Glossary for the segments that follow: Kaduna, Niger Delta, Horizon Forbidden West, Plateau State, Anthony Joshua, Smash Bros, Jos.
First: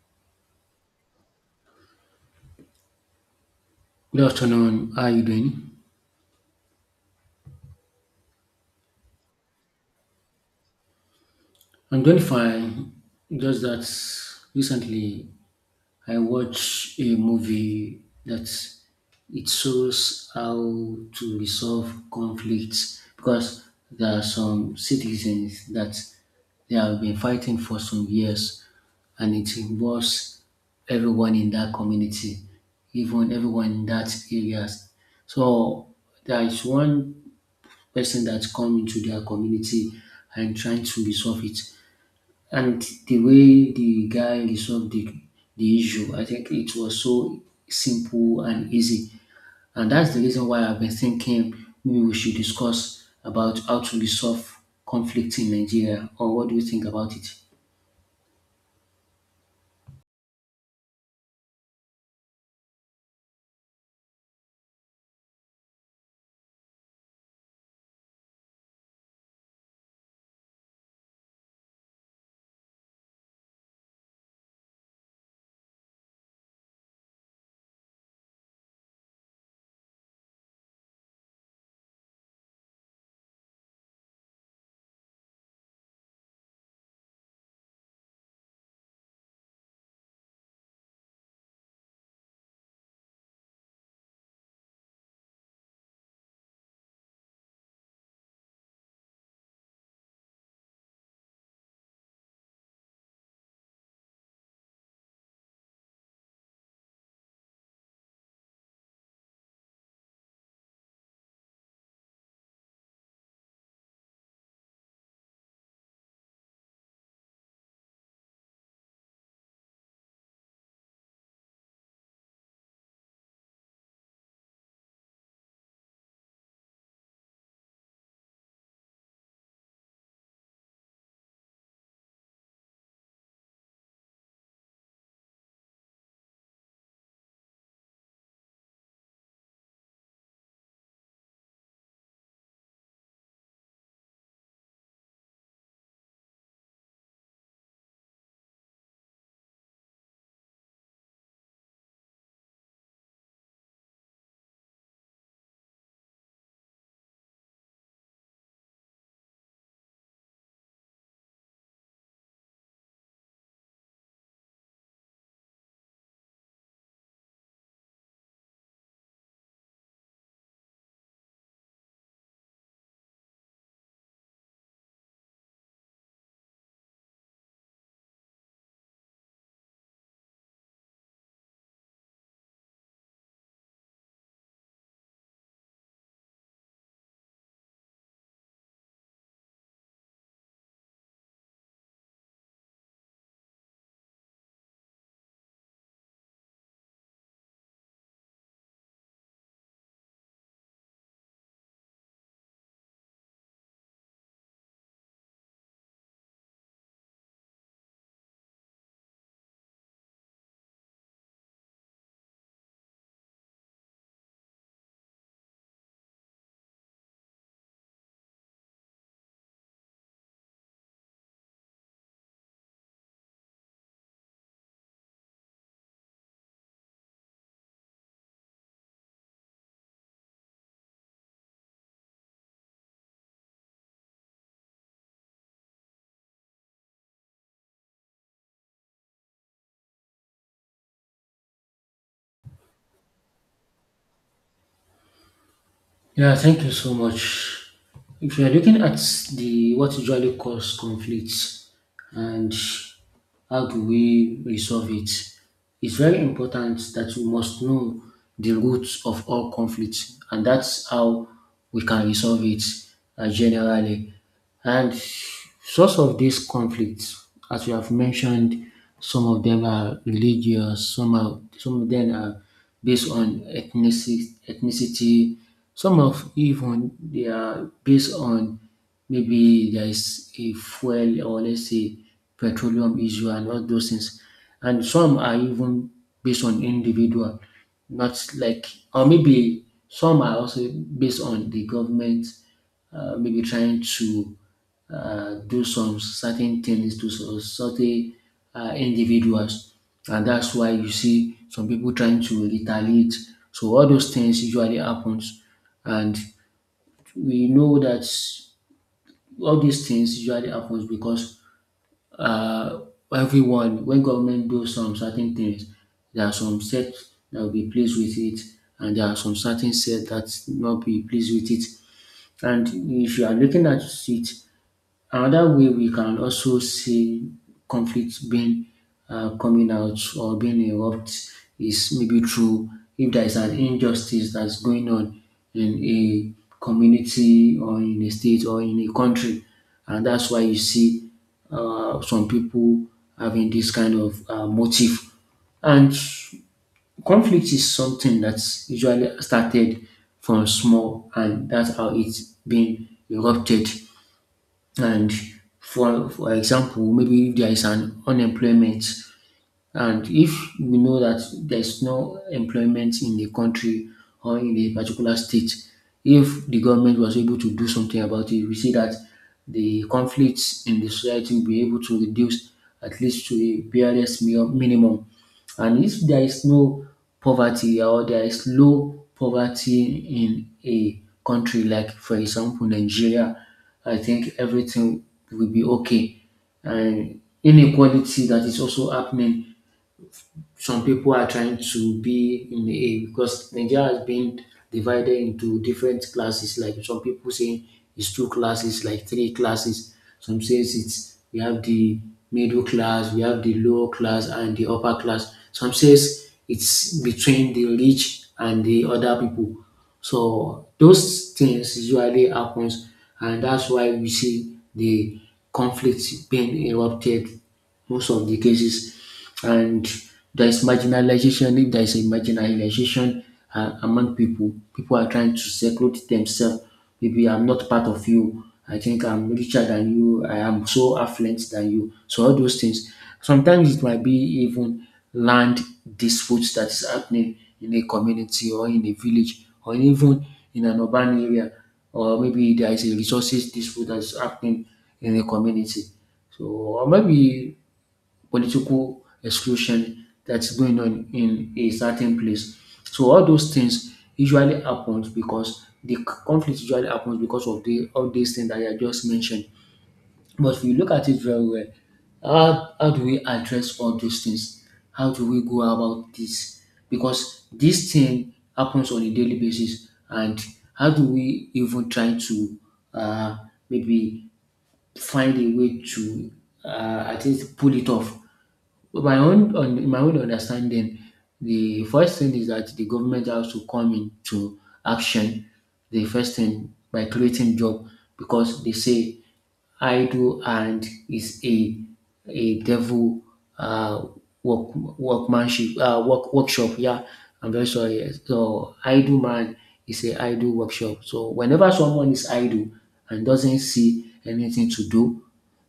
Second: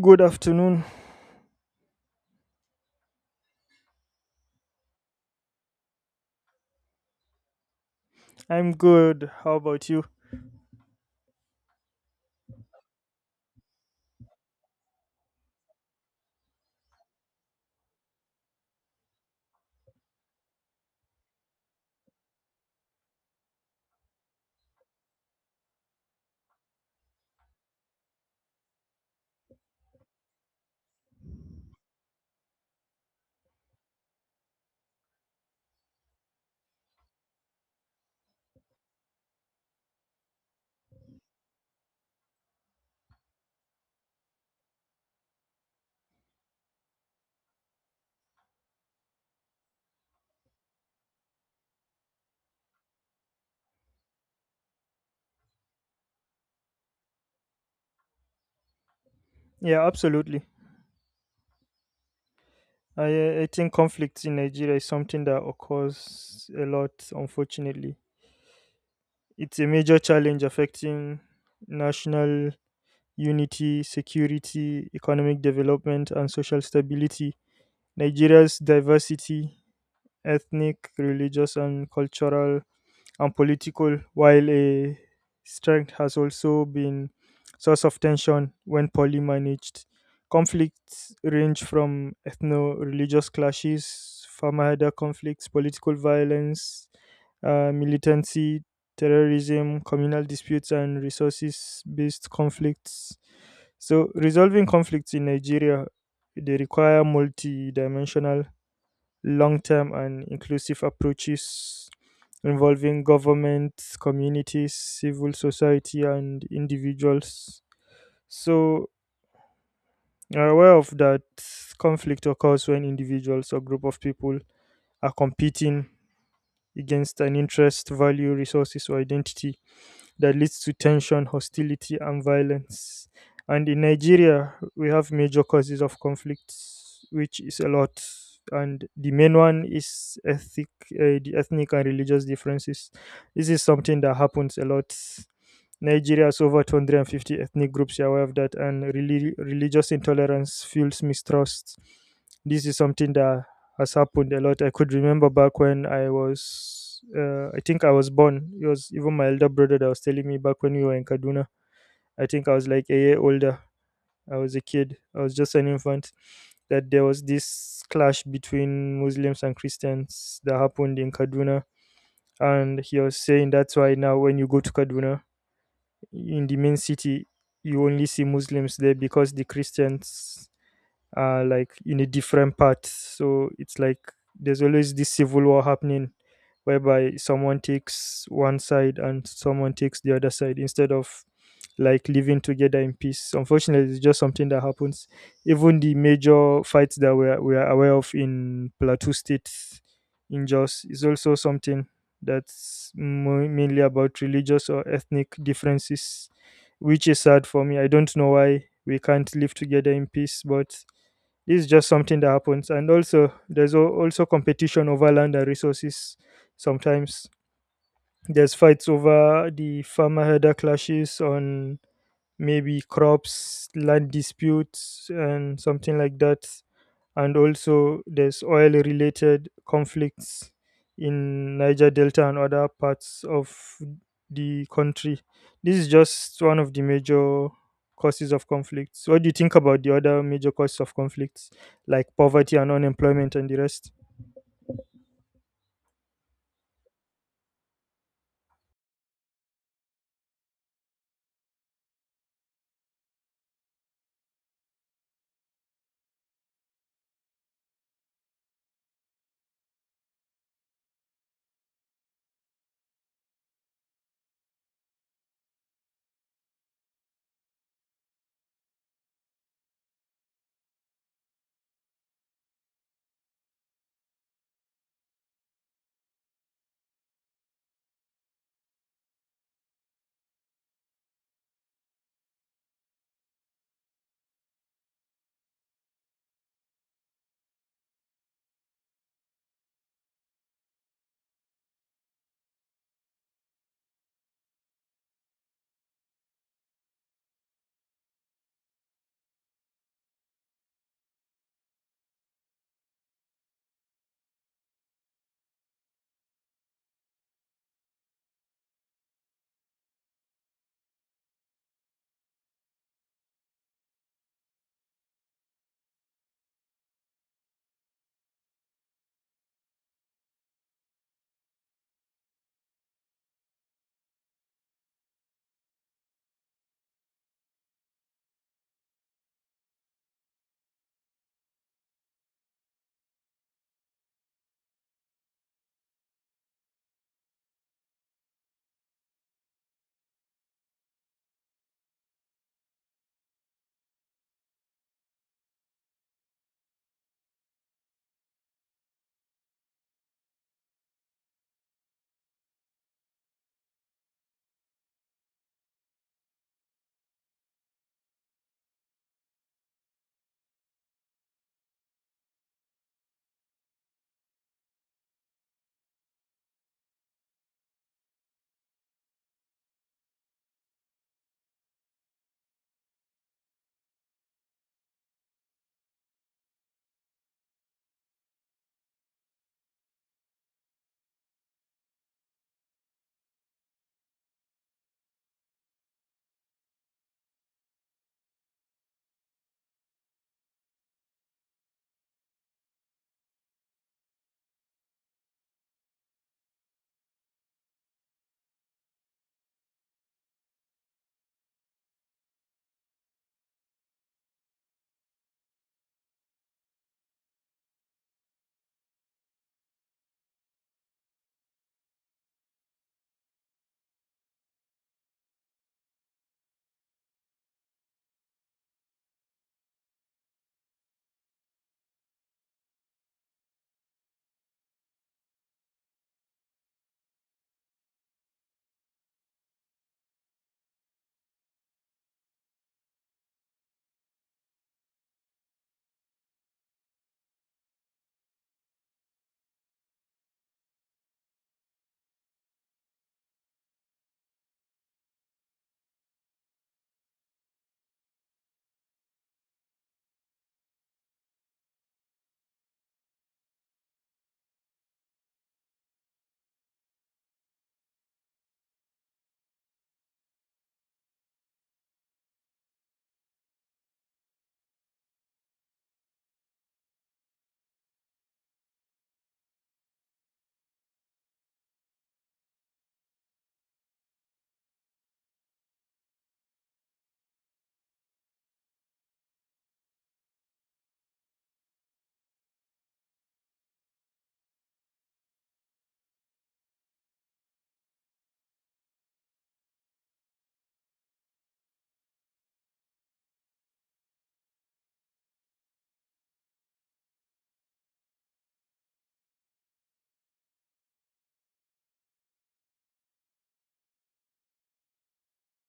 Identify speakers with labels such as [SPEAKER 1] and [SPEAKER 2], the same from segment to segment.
[SPEAKER 1] Good afternoon.
[SPEAKER 2] Good afternoon. How are you doing?
[SPEAKER 1] I'm good. How about you?
[SPEAKER 2] I'm doing fine. Just that recently I watched a movie that it shows how to resolve conflicts because there are some citizens that they have been fighting for some years and it involves everyone in that community, even everyone in that area. So there is one person that come into their community and trying to resolve it. And the way the guy resolved the issue, I think it was so simple and easy. And that's the reason why I've been thinking maybe we should discuss about how to resolve conflict in Nigeria, or what do you think about it?
[SPEAKER 1] Yeah, absolutely. I think conflict in Nigeria is something that occurs a lot, unfortunately. It's a major challenge affecting national unity, security, economic development, and social stability. Nigeria's diversity, ethnic, religious, and cultural and political, while a strength has also been source of tension when poorly managed. Conflicts range from ethno-religious clashes, famahada conflicts, political violence, militancy, terrorism, communal disputes, and resources-based conflicts. So, resolving conflicts in Nigeria they require multi-dimensional, long term and inclusive approaches involving governments, communities, civil society, and individuals. So, are aware of that conflict occurs when individuals or group of people are competing against an interest, value, resources, or identity that leads to tension, hostility, and violence. And in Nigeria, we have major causes of conflicts, which is a lot. And the main one is ethnic, the ethnic and religious differences. This is something that happens a lot. Nigeria has over 250 ethnic groups, you're aware of that, and religious intolerance fuels mistrust. This is something that has happened a lot. I could remember back when I was, I think I was born. It was even my elder brother that was telling me back when we were in Kaduna. I think I was like a year older. I was a kid, I was just an infant. That there was this clash between Muslims and Christians that happened in Kaduna. And he was saying that's why now when you go to Kaduna, in the main city you only see Muslims there because the Christians like in a different part. So it's like there's always this civil war happening whereby someone takes one side and someone takes the other side instead of like living together in peace. Unfortunately, it's just something that happens. Even the major fights that we are aware of in Plateau State in Jos is also something that's mainly about religious or ethnic differences, which is sad for me. I don't know why we can't live together in peace, but this is just something that happens. And also there's also competition over land and resources. Sometimes there's fights over the farmer herder clashes on maybe crops, land disputes and something like that, and also there's oil related conflicts in Niger Delta and other parts of the country. This is just one of the major causes of conflicts. What do you think about the other major causes of conflicts, like poverty and unemployment and the rest?
[SPEAKER 2] Yeah, thank you so much. If you are looking at the what usually cause conflicts, and how do we resolve it, it's very important that we must know the roots of all conflicts, and that's how we can resolve it, generally. And source of these conflicts, as you have mentioned, some of them are religious, some of them are based on ethnicity, ethnicity. Some of even they are based on, maybe there is a fuel, or let's say petroleum issue and all those things. And some are even based on individual, not like or maybe some are also based on the government, maybe trying to do some certain things to some certain individuals, and that's why you see some people trying to retaliate. So all those things usually happens, and we know that all these things usually happens because uh, everyone, when government do some certain things, there are some set that will be pleased with it, and there are some certain set that not be pleased with it. And if you are looking at it, another way we can also see conflict being coming out or being erupt is maybe through, if there is an injustice that's going on in a community or in a state or in a country, and that's why you see some people having this kind of motive. And conflict is something that's usually started from small, and that's how it's been erupted. And for example, maybe if there is an unemployment, and if we know that there's no employment in a country or in a particular state, if the government was able to do something about it, we see that the conflicts in the society will be able to reduce at least to a barest minimum. And if there is no poverty, or there is low poverty in a country like, for example, Nigeria, I think everything will be okay. And inequality that is also happening, some people are trying to be in a, because Nigeria has been divided into different classes. Like some people saying it's two classes, like three classes. Some says it's, we have the middle class, we have the lower class, and the upper class. Some says it's between the rich and the other people. So those things usually happens, and that's why we see the conflict being erupted most of the cases. And there is marginalization. If there is a marginalization among people, people are trying to seclude themselves. Maybe I'm not part of you. I think I'm richer than you. I am so affluent than you. So all those things. Sometimes it might be even land disputes that is happening in a community or in a village or even in an urban area, or maybe there is a resources dispute that is happening in a community. So, or maybe political exclusion that's going on in a certain place. So all those things usually happens, because the conflict usually happens because of the all these things that I just mentioned. But if you look at it very well, how do we address all those things? How do we go about this? Because this thing happens on a daily basis, and how do we even try to uh, maybe find a way to at least pull it off. But my own, on in my own understanding, the first thing is that the government has to come into action. The first thing by creating job, because they say idle hand is a devil uh, workmanship, workshop. Yeah, I'm very sorry. Yes. So idle man is a idle workshop. So whenever someone is idle and doesn't see anything to do,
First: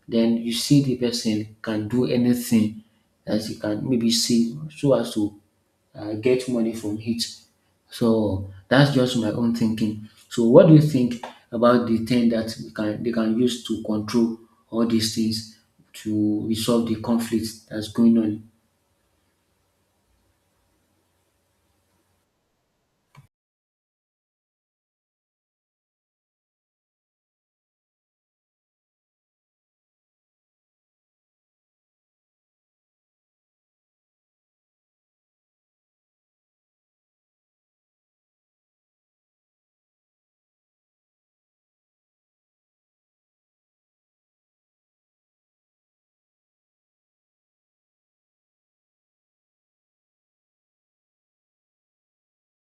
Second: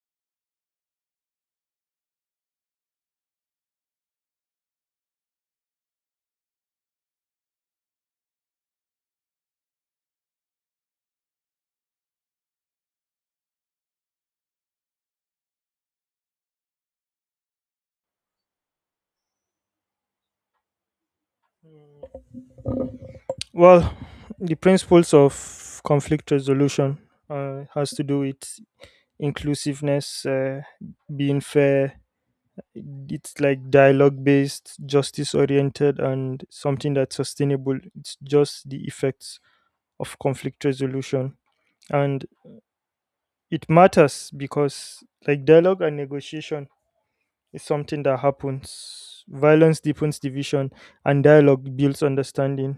[SPEAKER 2] then you see the person can do anything as you can, maybe save so as to get money from it. So that's just my own thinking. So what do you think about the thing that we can they can use to control all these things, to resolve the conflict that's going on?
[SPEAKER 1] Well, the principles of conflict resolution has to do with inclusiveness, being fair. It's like dialogue based, justice oriented, and something that's sustainable. It's just the effects of conflict resolution. And it matters because like dialogue and negotiation is something that happens. Violence deepens division and dialogue builds understanding.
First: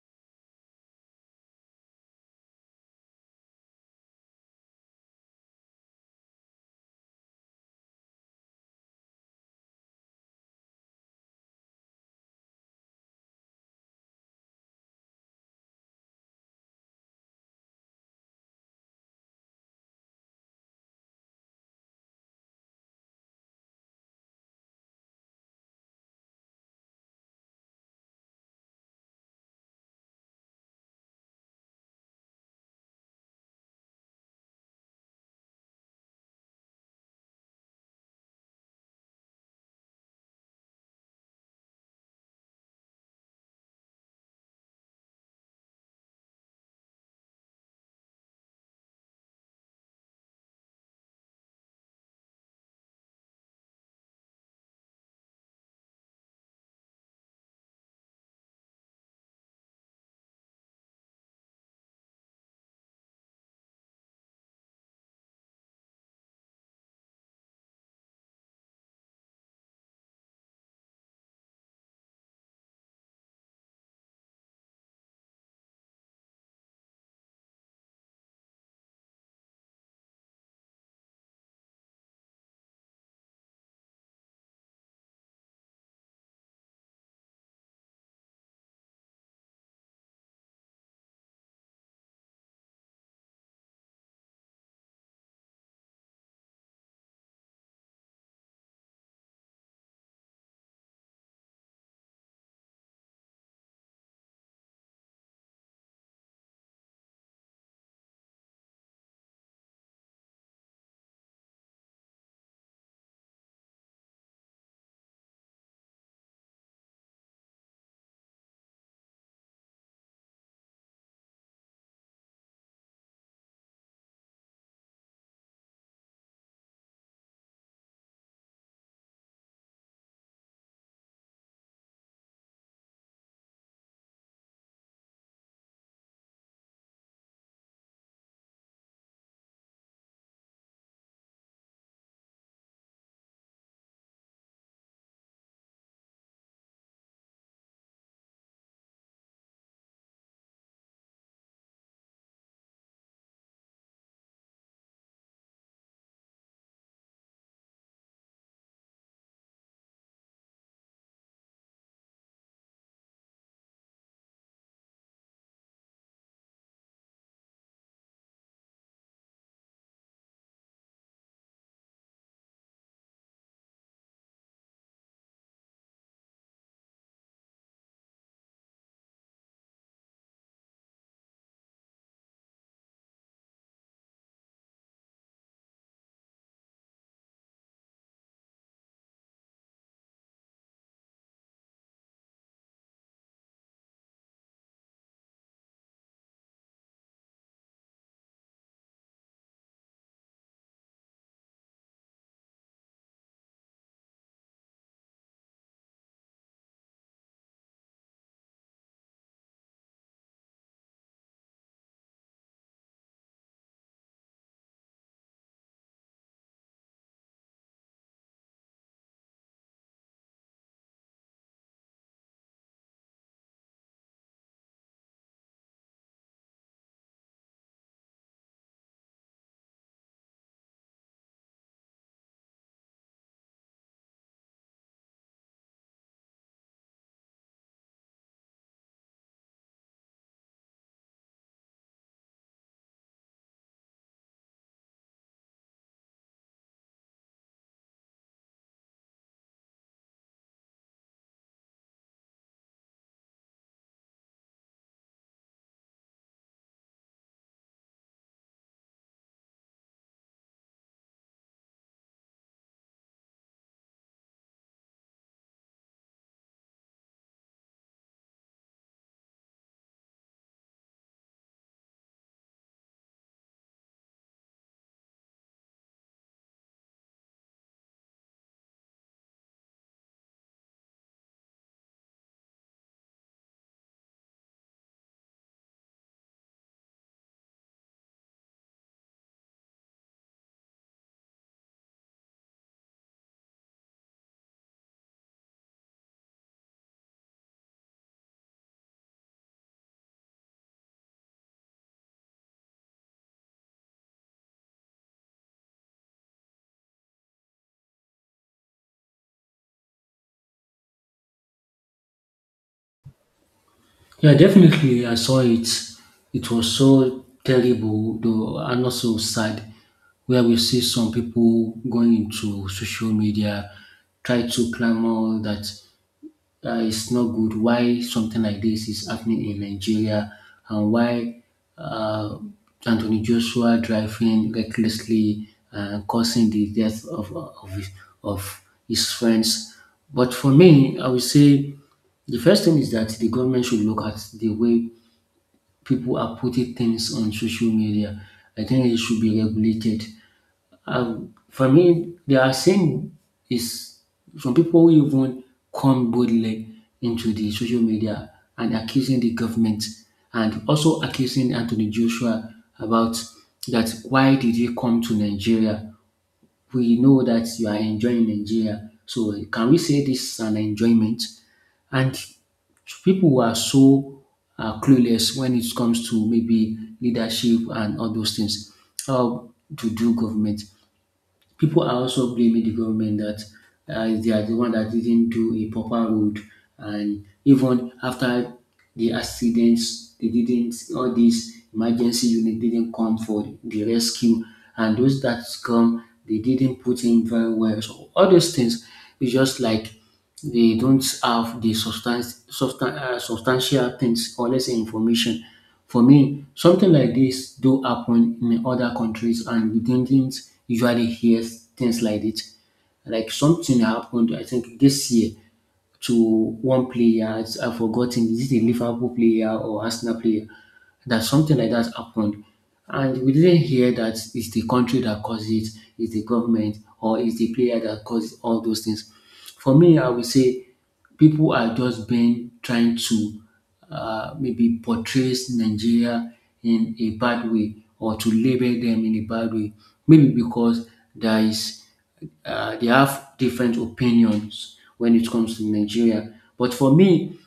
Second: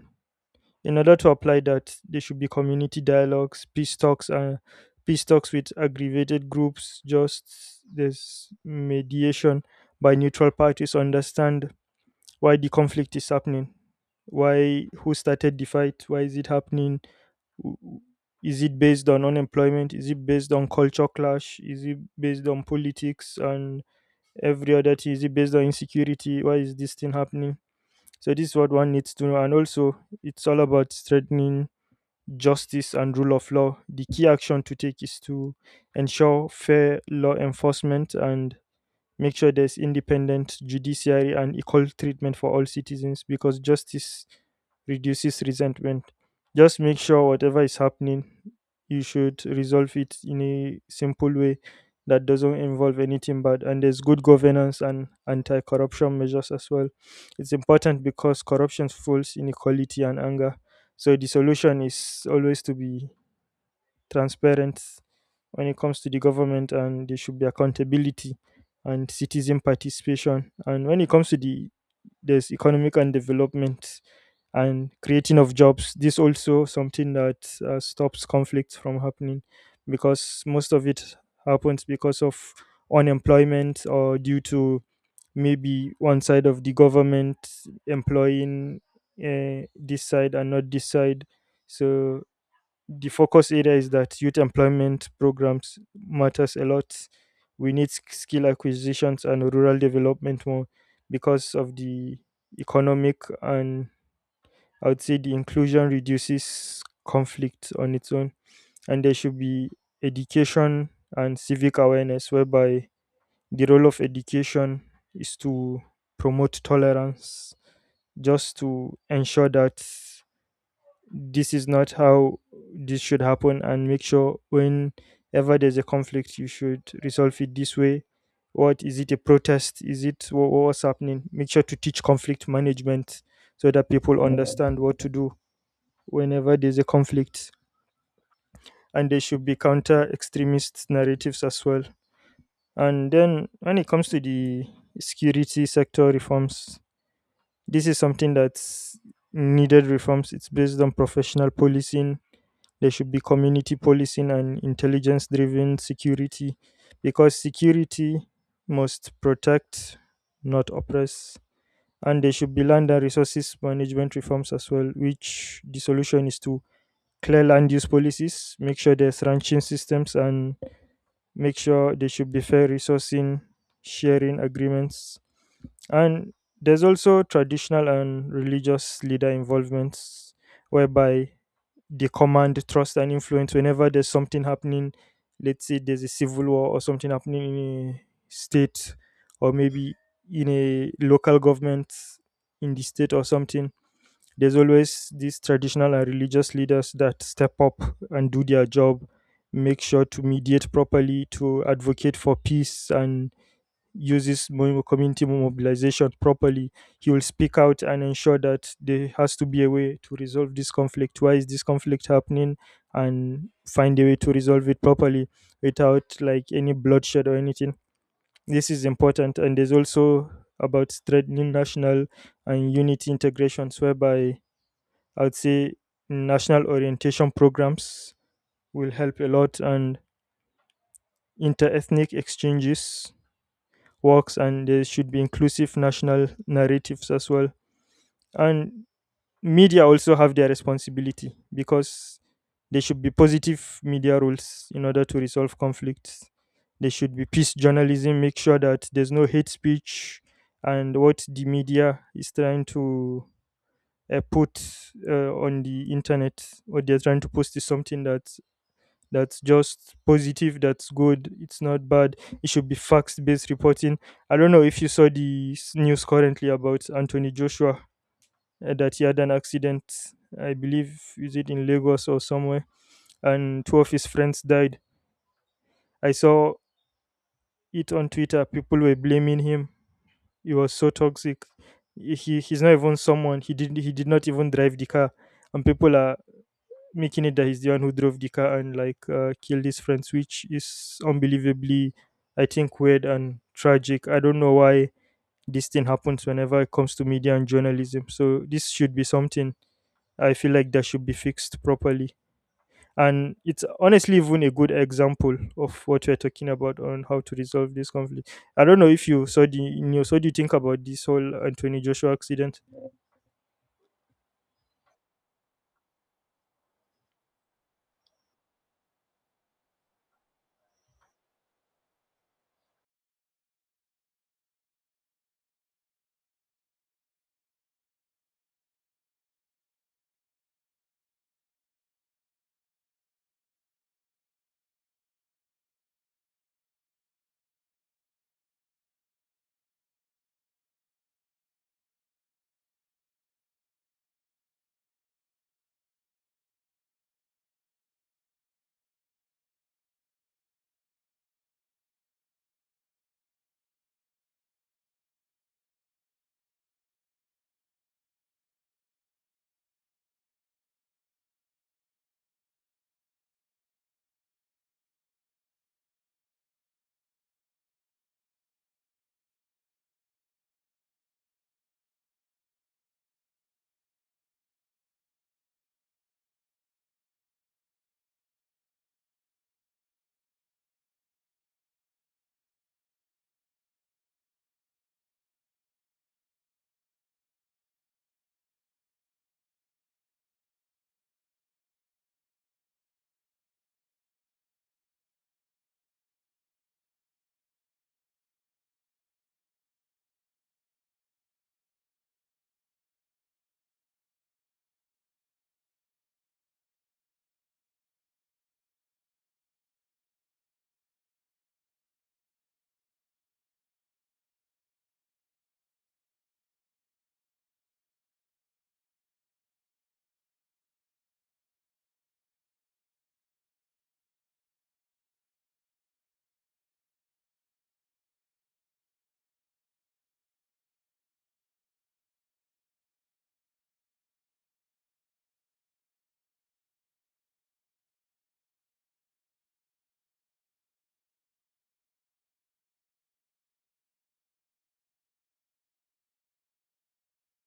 [SPEAKER 1] In order to apply that, there should be community dialogues, peace talks, and peace talks with aggravated groups. Just there's mediation by neutral parties to understand why the conflict is happening, why, who started the fight, why is it happening? W- Is it based on unemployment? Is it based on culture clash? Is it based on politics and every other thing? Is it based on insecurity? Why is this thing happening? So this is what one needs to know. And also it's all about strengthening justice and rule of law. The key action to take is to ensure fair law enforcement and make sure there's independent judiciary and equal treatment for all citizens because justice reduces resentment. Just make sure whatever is happening, you should resolve it in a simple way that doesn't involve anything bad. And there's good governance and anti corruption measures as well. It's important because corruption fuels inequality and anger. So the solution is always to be transparent when it comes to the government, and there should be accountability and citizen participation. And when it comes to the, there's economic and development and creating of jobs, this also something that stops conflicts from happening because most of it happens because of unemployment or due to maybe one side of the government employing this side and not this side. So the focus area is that youth employment programs matters a lot. We need skill acquisitions and rural development more because of the economic and, I would say, the inclusion reduces conflict on its own. And there should be education and civic awareness, whereby the role of education is to promote tolerance, just to ensure that this is not how this should happen, and make sure whenever there's a conflict you should resolve it this way. What is it, a protest? Is it what's happening? Make sure to teach conflict management so that people understand what to do whenever there's a conflict. And there should be counter extremist narratives as well. And then when it comes to the security sector reforms, this is something that's needed. Reforms, it's based on professional policing. There should be community policing and intelligence driven security because security must protect, not oppress. And there should be land and resources management reforms as well, which the solution is to clear land use policies, make sure there's ranching systems, and make sure there should be fair resourcing, sharing agreements. And there's also traditional and religious leader involvements whereby they command trust and influence. Whenever there's something happening, let's say there's a civil war or something happening in a state, or maybe in a local government in the state or something, there's always these traditional and religious leaders that step up and do their job. Make sure to mediate properly, to advocate for peace, and uses community mobilization properly. He will speak out and ensure that there has to be a way to resolve this conflict. Why is this conflict happening? And find a way to resolve it properly without like any bloodshed or anything. This is important. And there's also about strengthening national and unity integrations, whereby, I would say, national orientation programs will help a lot, and inter ethnic exchanges works, and there should be inclusive national narratives as well. And media also have their responsibility because there should be positive media rules in order to resolve conflicts. There should be peace journalism, make sure that there's no hate speech, and what the media is trying to put on the internet, what they're trying to post is something that that's just positive, that's good, it's not bad. It should be facts based reporting. I don't know if you saw the news currently about Anthony Joshua that he had an accident, I believe, is it in Lagos or somewhere, and two of his friends died. I saw it on Twitter. People were blaming him. He was so toxic. He's not even someone. He did not even drive the car, and people are making it that he's the one who drove the car and like killed his friends, which is unbelievably, I think, weird and tragic. I don't know why this thing happens whenever it comes to media and journalism. So this should be something, I feel like, that should be fixed properly, and it's honestly even a good example of what we're talking about on how to resolve this conflict. I don't know if you saw the news. What do you think about this whole Anthony Joshua accident?
[SPEAKER 2] Yeah, definitely I saw it. It was so terrible though, and also sad, where we see some people going into social media try to clamor that it's not good why something like this is happening in Nigeria, and why uh, Anthony Joshua driving recklessly and causing the death of his friends. But for me, I would say the first thing is that the government should look at the way people are putting things on social media. I think it should be regulated. For me, there are saying is, some people who even come boldly into the social media and accusing the government, and also accusing Anthony Joshua, about that, why did you come to Nigeria? We know that you are enjoying Nigeria. So can we say this is an enjoyment? And people who are so clueless when it comes to maybe leadership and all those things, how to do government. People are also blaming the government that they are the one that didn't do a proper road, and even after the accidents, they didn't, all these emergency unit didn't come for the rescue, and those that come, they didn't put in very well. So all those things is just like, they don't have the substance, substantial things, or let's say information. For me, something like this do happen in other countries, and we didn't usually hear things like it. Like something happened, I think this year, to one player. I've forgotten, is it a Liverpool player or Arsenal player that something like that happened, and we didn't hear that it's the country that caused it, it's the government, or it's the player that caused all those things. For me, I would say people are just been trying to maybe portray Nigeria in a bad way, or to label them in a bad way. Maybe because there is they have different opinions when it comes to Nigeria. But for me,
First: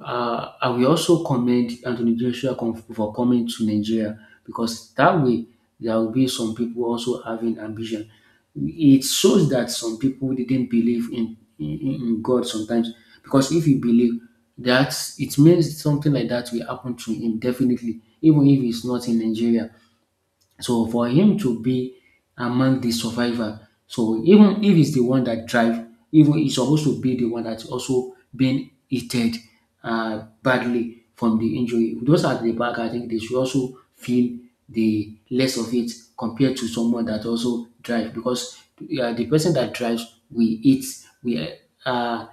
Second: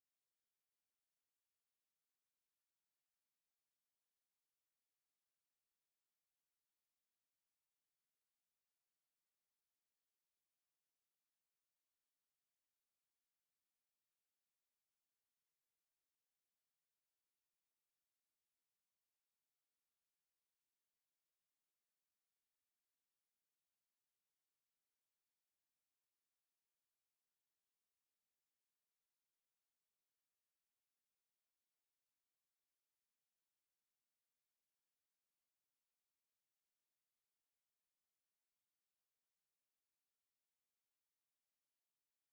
[SPEAKER 2] I will also commend Anthony Joshua for coming to Nigeria, because that way there will be some people also having ambition. It shows that some people didn't believe in God sometimes, because if you believe that, it means something like that will happen to him definitely, even if he's not in Nigeria. So for him to be among the survivor, so even if he's the one that drive, even he's supposed to be the one that's also being hit badly from the injury. Those at the back, I think they should also feel the less of it compared to someone that also drive, because the person that drives, we eat we uh,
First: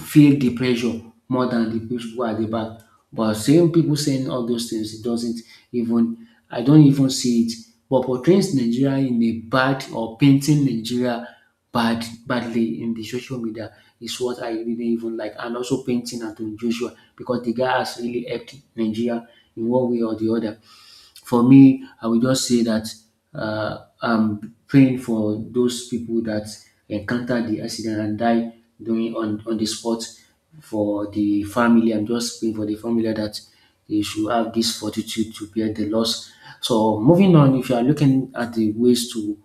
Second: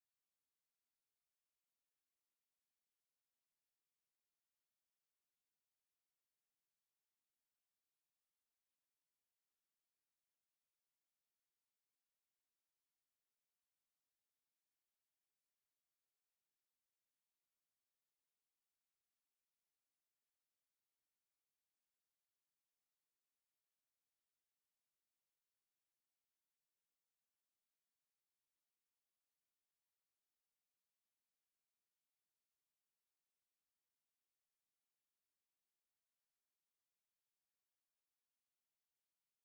[SPEAKER 2] feel the pressure more than the people who are at the back. But seeing people saying all those things, it doesn't even I don't even see it. But portraying Nigeria in a bad, or painting Nigeria badly in the social media, is what I didn't even like. And also painting Anthony Joshua, because the guy has really helped Nigeria in one way or the other. For me, I will just say that I'm praying for those people that encounter the accident and die during, on the spot. For the family, I'm just praying for the family that they should have this fortitude to bear the loss. So moving on, if you are looking at the ways to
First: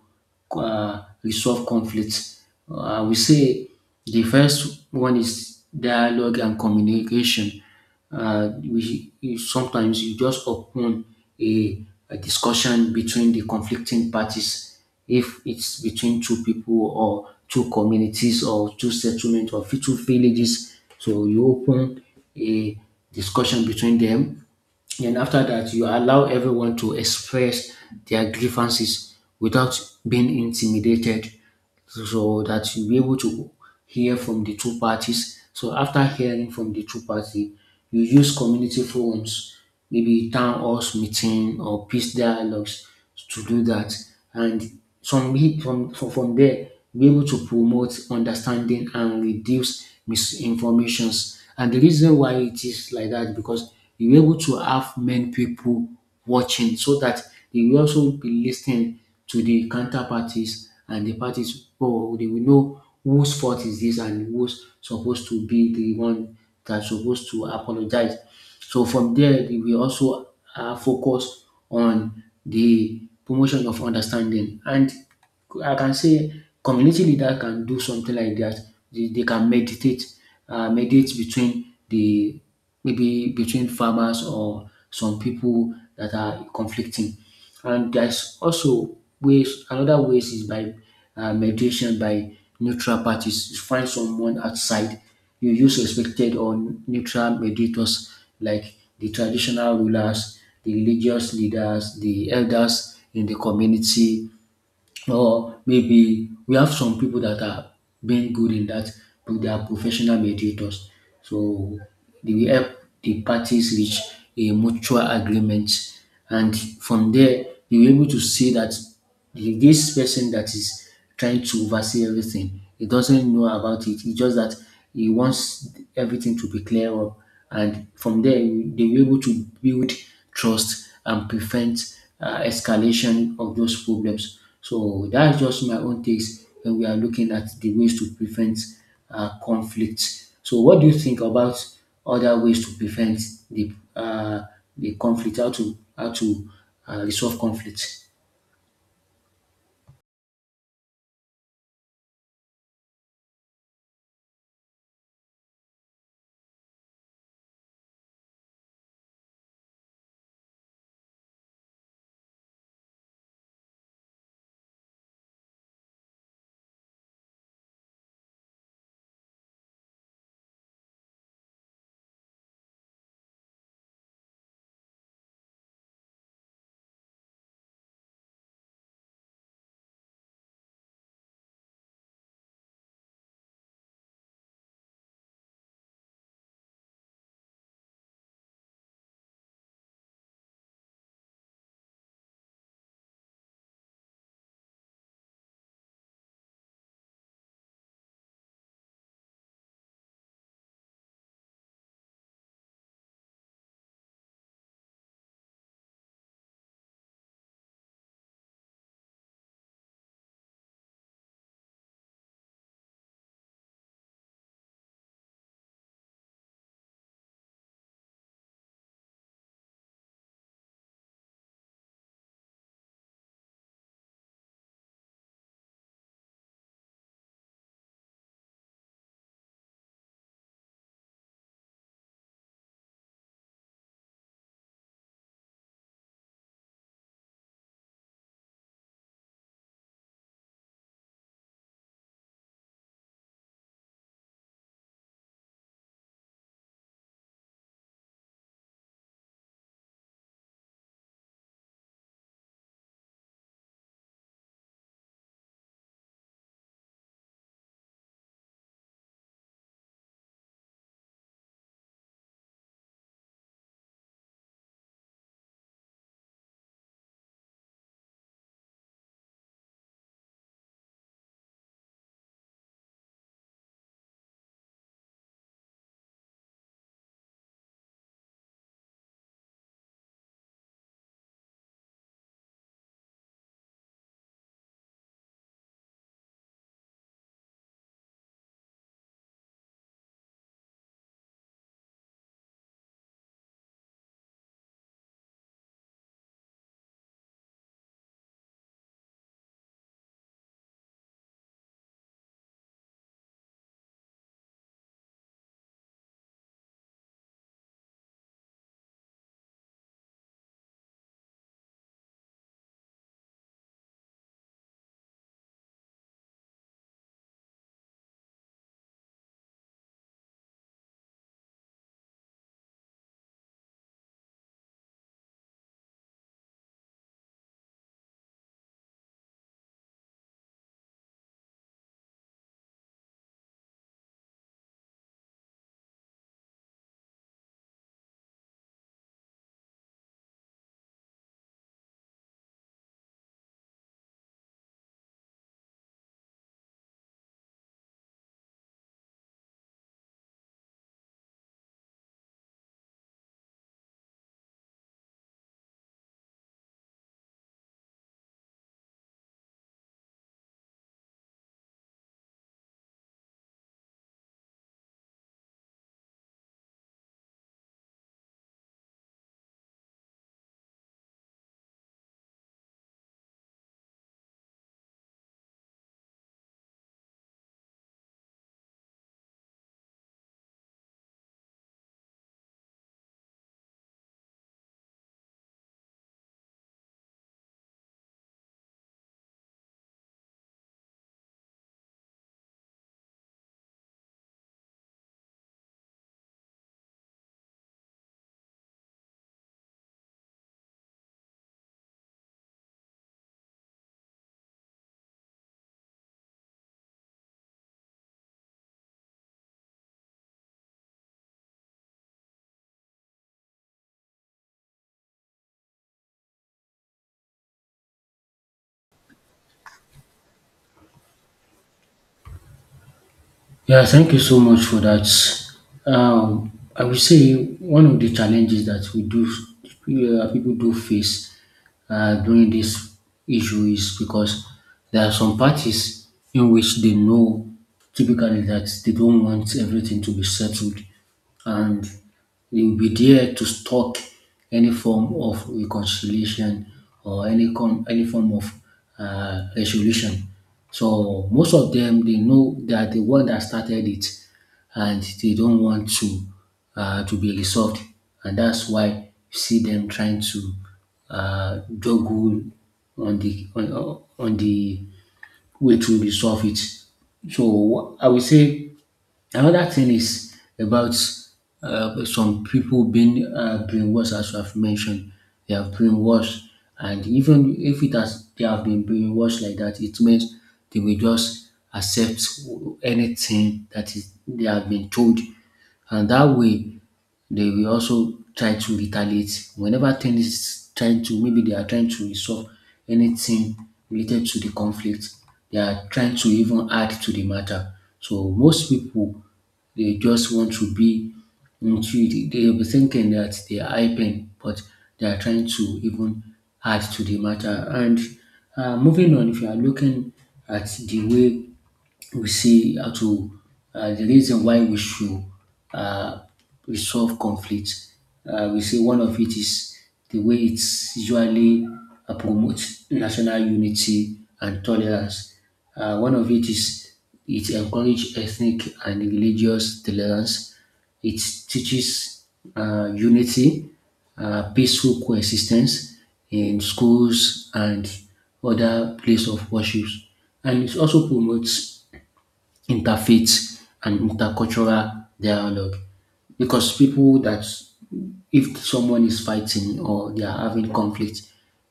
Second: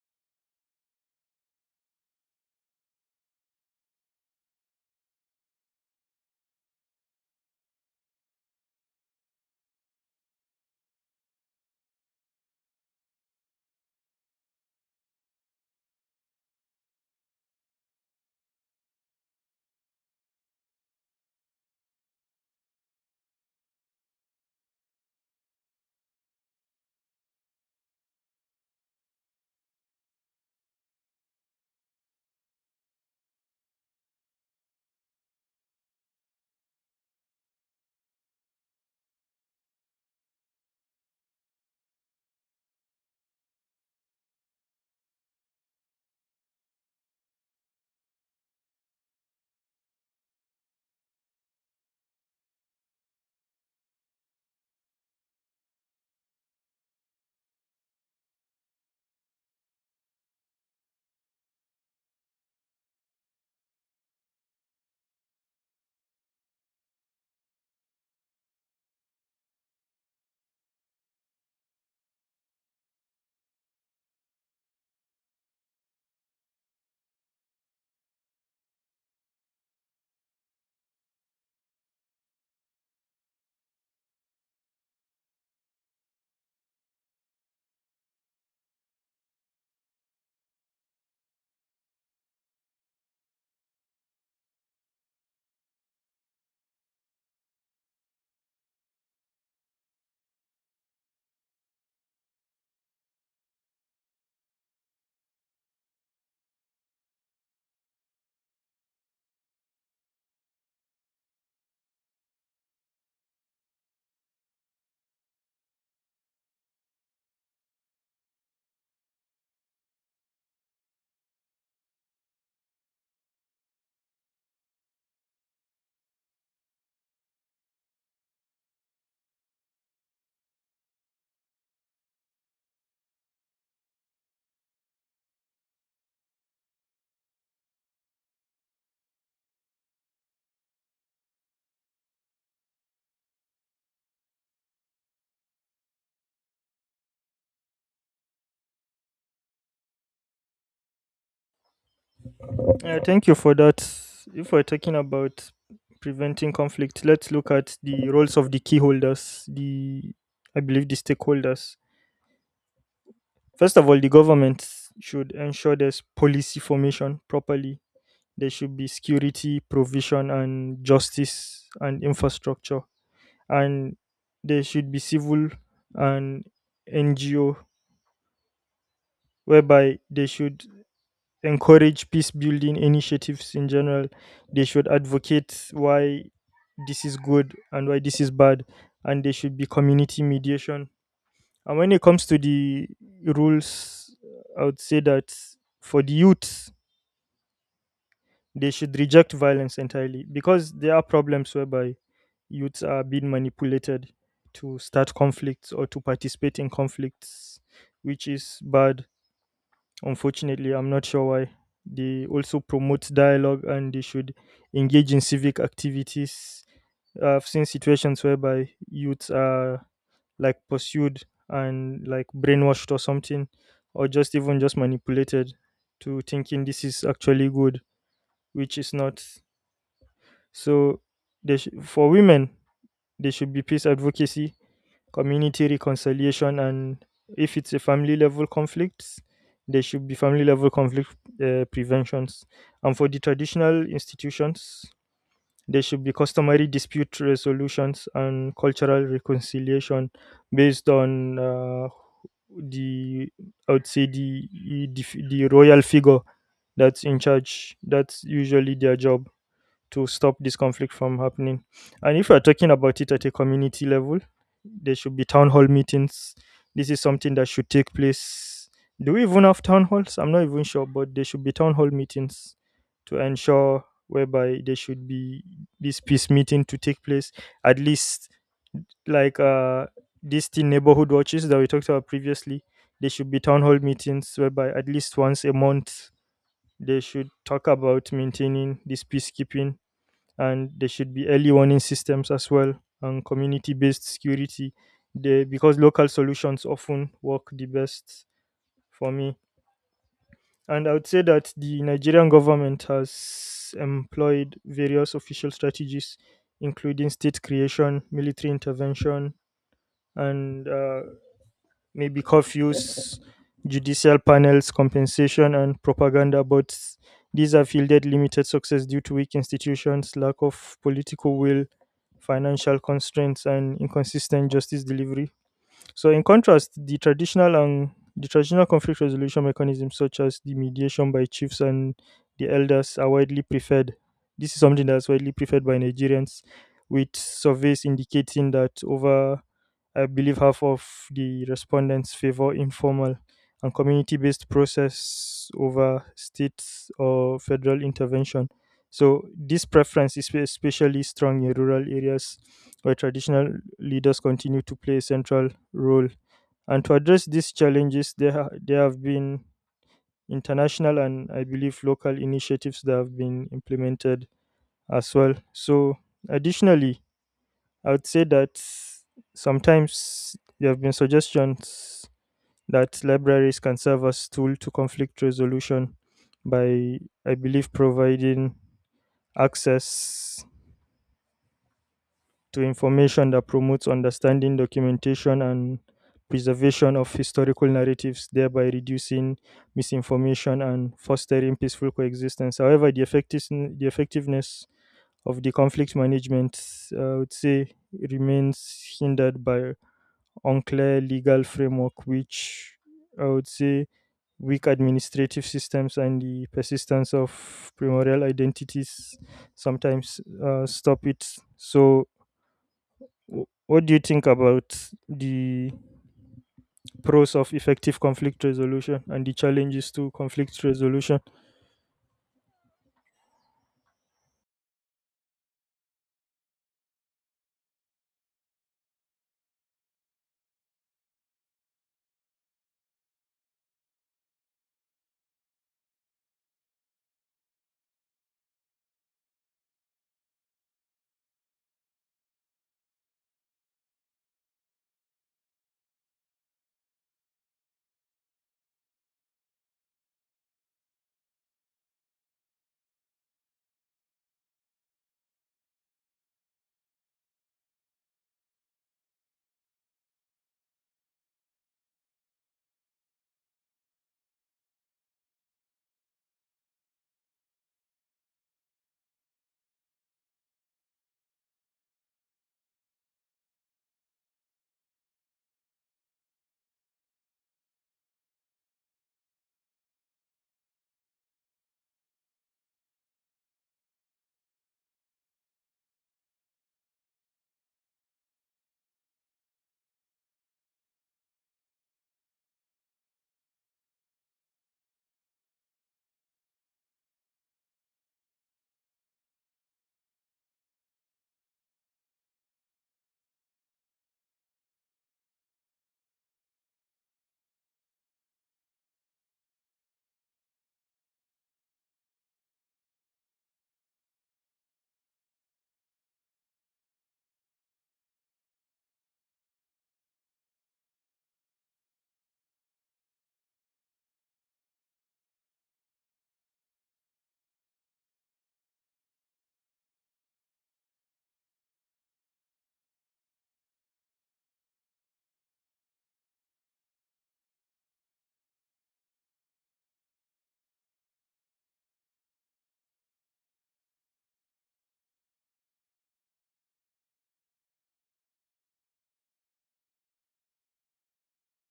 [SPEAKER 2] resolve conflicts. I will say the first one is dialogue and communication. Sometimes you just open a, a discussion between the conflicting parties, if it's between two people, or two communities, or two settlements, or two villages. So you open a discussion between them, and after that, you allow everyone to express their grievances without being intimidated, so that you'll be able to hear from the two parties. So after hearing from the two parties, you use community forums, maybe town halls meeting or peace dialogues to do that. And from we- from there, be able to promote understanding and reduce misinformations. And the reason why it is like that, because you're able to have many people watching, so that they will also be listening to the counterparties and the parties. Oh, they will know whose fault is this and who's supposed to be the one that's supposed to apologize. So from there, they will also focus on the promotion of understanding. And I can say community leader can do something like that. They can mediate between the maybe between farmers or some people that are conflicting. And there's also ways. Another ways is by mediation by neutral parties. You find someone outside. You use respected or neutral mediators like the traditional rulers, the religious leaders, the elders in the community, or maybe we have some people that are being good in that, but they are professional mediators. So they will help the parties reach a mutual agreement, and from there they will able to see that this person that is trying to oversee everything. He doesn't know about it. It's just that he wants everything to be clear up. And from there, they'll be able to build trust and prevent escalation of those problems. So that's just my own takes when we are looking at the ways to prevent conflict. So what do you think about other ways to prevent the uh, the conflict? How to resolve conflict?
[SPEAKER 1] Yeah, thank you for that. If we're talking about preventing conflict, let's look at the roles of the key holders, the, I believe, the stakeholders. First of all, the government should ensure there's policy formation properly. There should be security, provision and justice and infrastructure. And there should be civil and NGO whereby they should encourage peace building initiatives in general. They should advocate why this is good and why this is bad, and there should be community mediation. And when it comes to the rules, I would say that for the youth, they should reject violence entirely because there are problems whereby youths are being manipulated to start conflicts or to participate in conflicts, which is bad. Unfortunately, I'm not sure why. They also promote dialogue and they should engage in civic activities. I've seen situations whereby youths are like pursued and like brainwashed or something, or just even just manipulated to thinking this is actually good, which is not. So, they for women, there should be peace advocacy, community reconciliation, and if it's a family level conflicts, there should be family level conflict preventions. And for the traditional institutions, there should be customary dispute resolutions and cultural reconciliation based on the, I would say, the the royal figure that's in charge. That's usually their job to stop this conflict from happening. And if we're talking about it at a community level, there should be town hall meetings. This is something that should take place. Do we even have town halls? I'm not even sure, but there should be town hall meetings to ensure whereby there should be this peace meeting to take place. At least like these teen neighborhood watches that we talked about previously, there should be town hall meetings whereby at least once a month they should talk about maintaining this peacekeeping. And there should be early warning systems as well and community based security, the, because local solutions often work the best for me. And I would say that the Nigerian government has employed various official strategies, including state creation, military intervention, and maybe curfews, judicial panels, compensation, and propaganda. But these have yielded limited success due to weak institutions, lack of political will, financial constraints, and inconsistent justice delivery. So in contrast, the traditional conflict resolution mechanisms such as the mediation by chiefs and the elders are widely preferred. This is something that's widely preferred by Nigerians, with surveys indicating that over, I believe, half of the respondents favor informal and community based process over state or federal intervention. So, this preference is especially strong in rural areas where traditional leaders continue to play a central role. And to address these challenges, there, there have been international and, I believe, local initiatives that have been implemented as well. So, additionally, I would say that sometimes there have been suggestions that libraries can serve as tool to conflict resolution by, I believe, providing access to information that promotes understanding, documentation, and preservation of historical narratives, thereby reducing misinformation and fostering peaceful coexistence. However, the effectiveness of the conflict management, I would say, remains hindered by unclear legal framework, which, I would say, weak administrative systems and the persistence of primordial identities sometimes stop it. So, what do you think about the pros of effective conflict resolution and the challenges to conflict resolution?
[SPEAKER 2] Yeah, thank you so much for that. I would say one of the challenges that people do face during this issue is because there are some parties in which they know typically that they don't want everything to be settled, and we will be there to stop any form of reconciliation or any form of resolution. So most of them, they know they are the one that started it, and they don't want to be resolved, and that's why you see them trying to juggle on the way to resolve it. So I would say another thing is about some people being brainwashed, as I've mentioned. They are brainwashed, and even if it has they have been brainwashed like that, it means they will just accept anything that is they have been told, and that way they will also try to retaliate. Whenever things is maybe they are trying to resolve anything related to the conflict, they are trying to even add to the matter. So most people, they just want to be into it. They'll be thinking that they are hyping, but they are trying to even add to the matter. And moving on, if you are looking at the way we see how to the reason why we should uh, resolve conflict. We see one of it is the way it's usually promotes national unity and tolerance. One of it is, it encourages ethnic and religious tolerance. It teaches unity, peaceful coexistence in schools and other places of worship, and it also promotes interfaith and intercultural dialogue. Because people that if someone is fighting or they are having conflict,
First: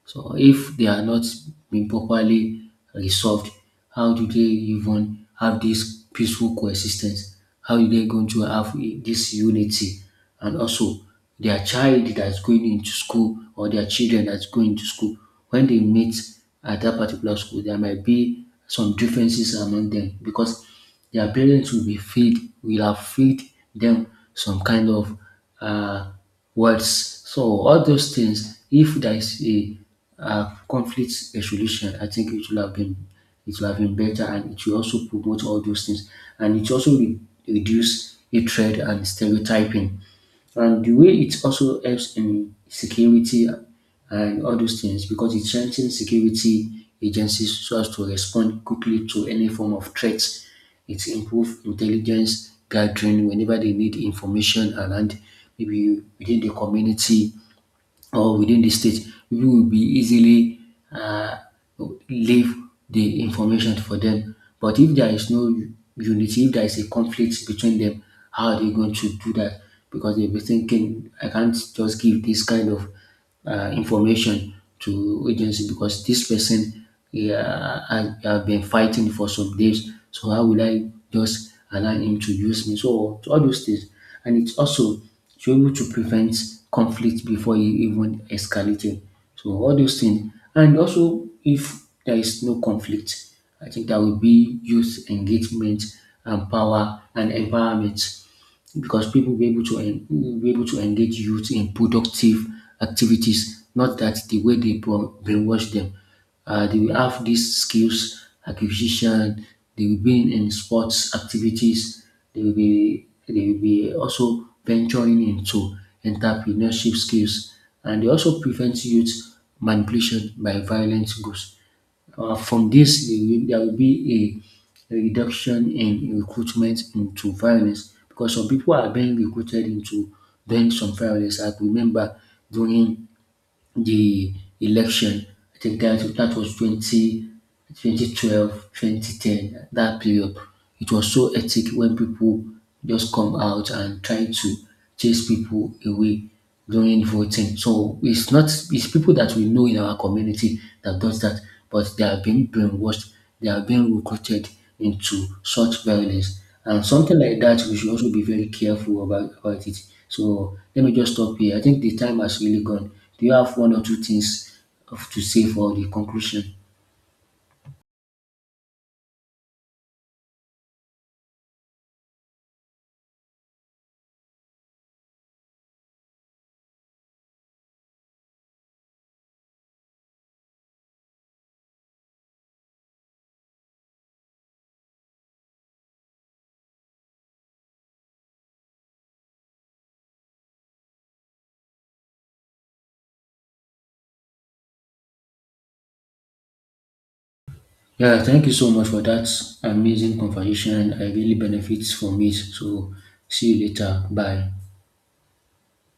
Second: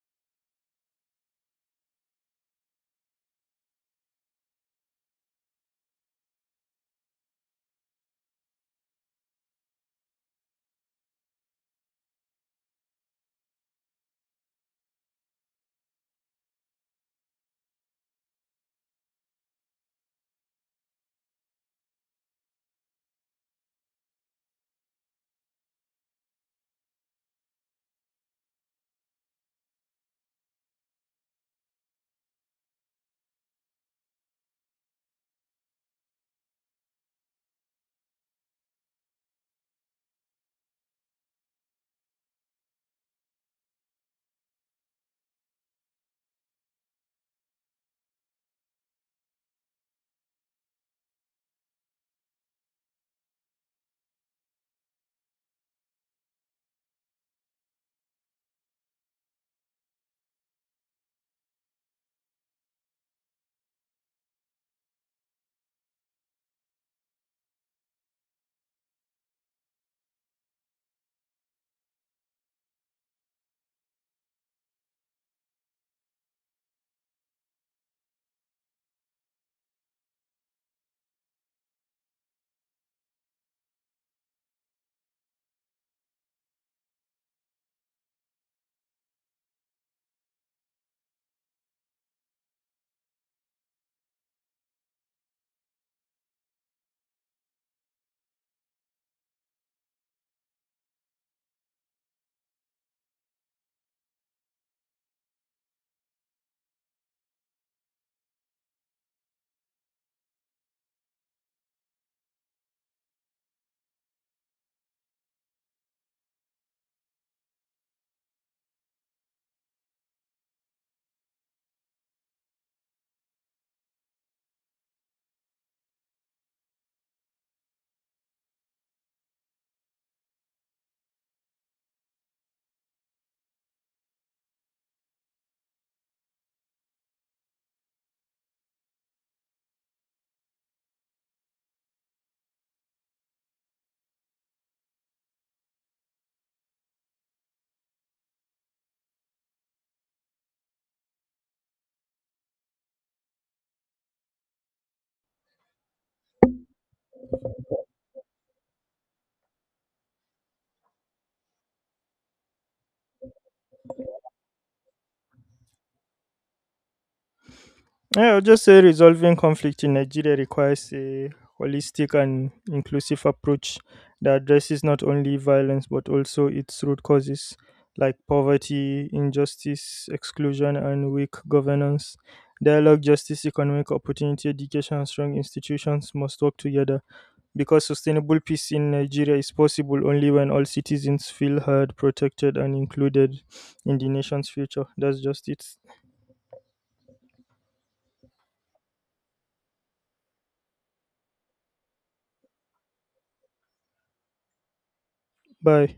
[SPEAKER 2] so if they are not being properly resolved, how do they even have this peaceful coexistence? How are they going to have this unity? And also, their child that's going into school, or their children that's going to school, when they meet at that particular school, there might be some differences among them, because their parents will have feed them some kind of uh, words. So all those things, if there is a conflict resolution, I think it will have been better, and it will also promote all those things. And it also reduce hatred and stereotyping. And the way it also helps in security and all those things, because it strengthens security agencies so as to respond quickly to any form of threats. It improves intelligence gathering whenever they need information around, maybe within the community or within the state, people will be easily uh, leave the information for them. But if there is no unity, if there is a conflict between them, how are they going to do that? Because they'll be thinking, I can't just give this kind of information to agency, because this person, yeah, I have been fighting for some days. So how will I just allow him to use me? So to all those things. And it's also to able to prevent conflict before it even escalating. So all those things. And also, if there is no conflict, I think that will be youth engagement and power and environment, because people will be able to engage youth in productive activities. Not that the way they brainwash them, they will have these skills acquisition. They will be in sports activities. They will be also venturing into entrepreneurship skills, and they also prevent youth manipulation by violent groups. From this, there will be a a reduction in recruitment into violence, because some people are being recruited into doing some violence. I could remember during the election, I think that was 20 Twenty twelve, twenty ten. 2010, that period. It was so hectic when people just come out and try to chase people away during voting. So it's not, it's people that we know in our community that does that, but they are being brainwashed, they are being recruited into such violence. And something like that, we should also be very careful about it. So let me just stop here. I think the time has really gone. Do you have one or two things to say for the conclusion?
[SPEAKER 1] Yeah, I'll just say resolving conflict in Nigeria requires a holistic and inclusive approach that addresses not only violence but also its root causes like poverty, injustice, exclusion, and weak governance. Dialogue, justice, economic opportunity, education, and strong institutions must work together because sustainable peace in Nigeria is possible only when all citizens feel heard, protected, and included in the nation's future. That's just it.
[SPEAKER 2] Yeah, thank you so much for that amazing conversation. I really benefit from it. So see you later. Bye.
[SPEAKER 1] Bye.